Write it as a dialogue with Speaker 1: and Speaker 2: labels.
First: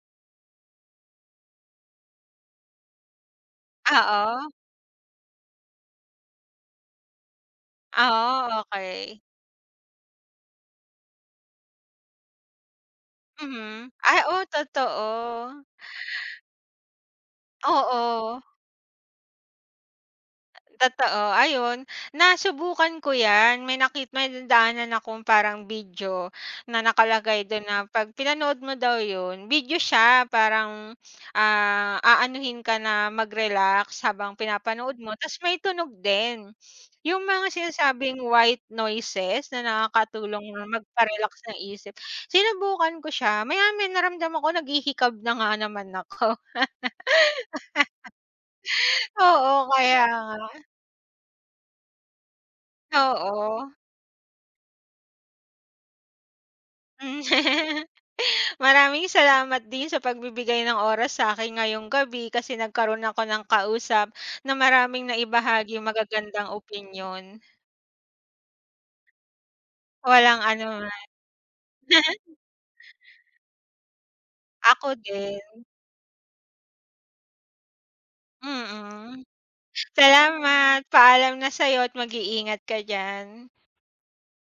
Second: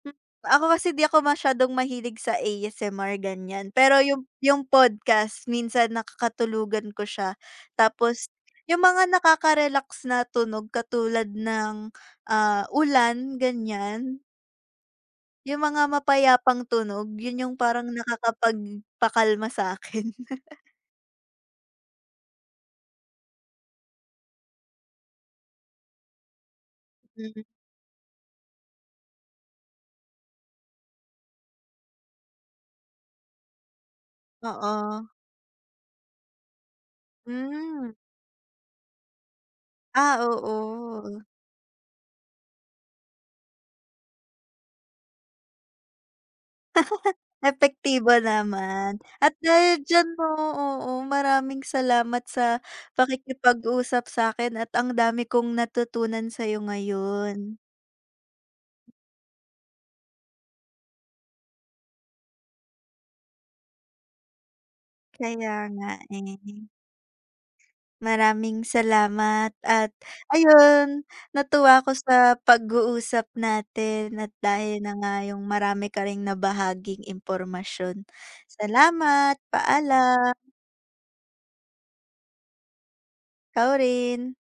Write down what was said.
Speaker 1: Ako kasi di ako masyadong mahilig sa ASMR ganyan, pero yung
Speaker 2: Oo.
Speaker 1: yung podcast minsan nakakatulugan ko siya. Tapos
Speaker 2: Oo,
Speaker 1: yung mga
Speaker 2: okey.
Speaker 1: nakaka-relax na tunog katulad ng, ah, ulan
Speaker 2: Mhm. Ay
Speaker 1: ganyan.
Speaker 2: oh,
Speaker 1: Yung
Speaker 2: totoo.
Speaker 1: mga mapayapang tunog yun yung parang
Speaker 2: Oo.
Speaker 1: nakakapag pakalma sa akin.
Speaker 2: Totoo ayun nasubukan ko yan, may nakit may nadaanan akong parang video na
Speaker 1: Hmm.
Speaker 2: nakalagay dun na pag pinanood mo daw yun, video siya, parang ah, aanuhin ka na mag-relax habang pinapanood
Speaker 1: Oo.
Speaker 2: mo tapos may tunog din. Yung mga
Speaker 1: Hmm.
Speaker 2: sinasabing white noises na
Speaker 1: Ah,
Speaker 2: nakakatulong na
Speaker 1: oo.
Speaker 2: magpa-relax ng isip, sinubukan ko siya maya-maya naramdam ako naghihikab na nga naman ako.
Speaker 1: Epektibo naman, at
Speaker 2: Oo
Speaker 1: dahil
Speaker 2: kaya
Speaker 1: diyan 'no,
Speaker 2: nga.
Speaker 1: oo, maraming salamat sa
Speaker 2: Oo.
Speaker 1: pakikipag-usap sa'kin at ang dami kong natutunan sa'yo
Speaker 2: Mm.
Speaker 1: ngayon.
Speaker 2: Maraming salamat din sa pagbibigay ng oras sa akin ngayong gabi, kasi nagkaroon ako ng kausap, na maraming
Speaker 1: Kaya
Speaker 2: naibahaging
Speaker 1: nga
Speaker 2: magagandang
Speaker 1: eh.
Speaker 2: opinyon.
Speaker 1: Maraming salamat at
Speaker 2: Walang anuman.
Speaker 1: ayun natuwa ako sa pag-uusap natin at dahil
Speaker 2: Ako
Speaker 1: na nga yung
Speaker 2: din.
Speaker 1: marami ka ring nabahaging impormasyon,
Speaker 2: Mm,
Speaker 1: salamat. Paalam.
Speaker 2: salamat paalam na sa'yo at mag-iingat ka diyan.
Speaker 1: Ikaw rin.